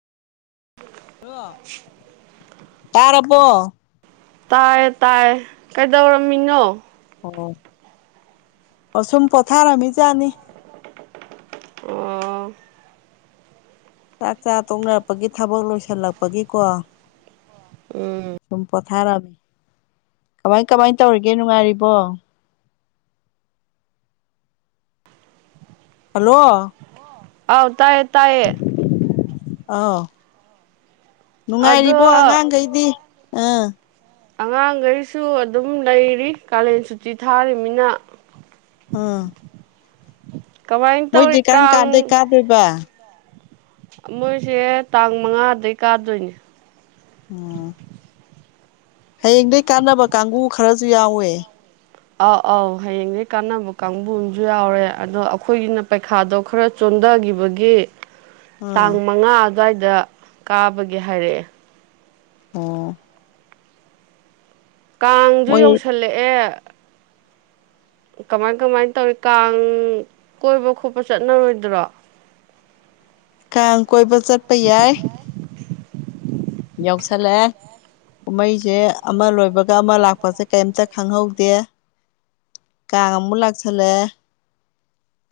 ꯇꯔꯔꯕꯣ ꯇꯥꯏ ꯇꯥꯏ ꯀꯩꯗꯧꯔꯝꯃꯤꯅꯣ ꯑꯣꯁꯨꯝ ꯄꯣꯊꯥꯔꯝꯃꯤꯖꯥꯠꯅꯤ ꯑꯣ ꯆꯥꯛ ꯆꯥ ꯇꯣꯡꯅꯔꯛꯄꯒꯤ ꯊꯕꯛ ꯂꯣꯏꯁꯤꯜꯂꯛꯄꯒꯤꯀꯣ ꯎꯝ ꯊꯥꯔꯑꯃꯦ ꯀꯃꯥꯏ ꯀꯃꯥꯏ ꯇꯧꯔꯤꯒꯦ ꯅꯨꯡꯉꯥꯏꯔꯤꯕꯣ ꯍꯜꯂꯣ ꯑꯥꯎ ꯇꯥꯏꯌꯦ ꯇꯌꯦ ꯑꯥꯎ ꯑꯗꯣ ꯅꯨꯡꯉꯥꯏꯔꯤꯕꯣ ꯑꯉꯥꯡꯈꯩꯗꯤ ꯑꯥ ꯑꯉꯥꯡꯈꯩꯁꯨ ꯑꯗꯨꯝ ꯂꯩꯔꯤ ꯀꯥꯂꯦꯟ ꯁꯨꯇꯤ ꯊꯥꯔꯤꯅꯤꯅ ꯑꯝ ꯀꯃꯥꯏꯅ ꯃꯣꯏꯗꯤ ꯇꯧꯔꯤ ꯀꯔꯝ ꯀꯥꯟꯗꯣꯏ ꯀꯥꯡ ꯀꯥꯗꯣꯏꯕ ꯃꯣꯏꯁꯦ ꯇꯥꯡ ꯃꯉꯥꯗꯒꯤꯩ ꯀꯥꯗꯣꯏꯅꯦ ꯎꯝ ꯍꯌꯦꯡꯗꯒꯤꯩ ꯀꯥꯟꯅꯕ ꯀꯥꯡꯒ ꯈꯔꯁꯨ ꯌꯥꯎꯋꯦ ꯑꯥꯎ ꯑꯥꯎ ꯍꯌꯦꯡꯅꯦ ꯀꯥꯟꯅꯕ ꯀꯥꯡꯕꯨ ꯑꯃꯁꯨ ꯌꯥꯎꯔꯦ ꯑꯗꯣ ꯑꯩꯈꯣꯏꯒꯤꯅ ꯄꯩꯈꯥꯗꯣ ꯈꯔ ꯈꯟꯊꯈꯤꯕꯒꯤ ꯇꯥꯡ ꯑꯥ ꯃꯉꯥ ꯑꯗꯨꯋꯥꯏꯗ ꯀꯥꯕꯒꯦ ꯍꯥꯏꯔꯛꯑꯦ ꯑꯣ ꯀꯥꯡꯁꯨ ꯃꯣꯏ ꯌꯧꯁꯜꯂꯛꯑꯦ ꯀꯃꯥꯏ ꯀꯃꯥꯏꯅ ꯇꯧꯔꯤ ꯀꯥꯡ ꯀꯣꯏꯕ ꯈꯣꯠꯄ ꯆꯠꯅꯔꯣꯏꯗ꯭ꯔꯣ ꯀꯥꯡ ꯀꯣꯏꯕ ꯆꯠꯄ ꯌꯥꯏ ꯌꯥꯎꯁꯂꯦ ꯀꯨꯝꯍꯩꯁꯦ ꯑꯃ ꯂꯣꯏꯕꯒ ꯑꯃ ꯂꯥꯛꯄꯁꯦ ꯀꯩꯝꯇ ꯈꯪꯍꯧꯗꯦ ꯀꯥꯡ ꯑꯃꯨꯛ ꯂꯥꯛꯁꯜꯂꯦ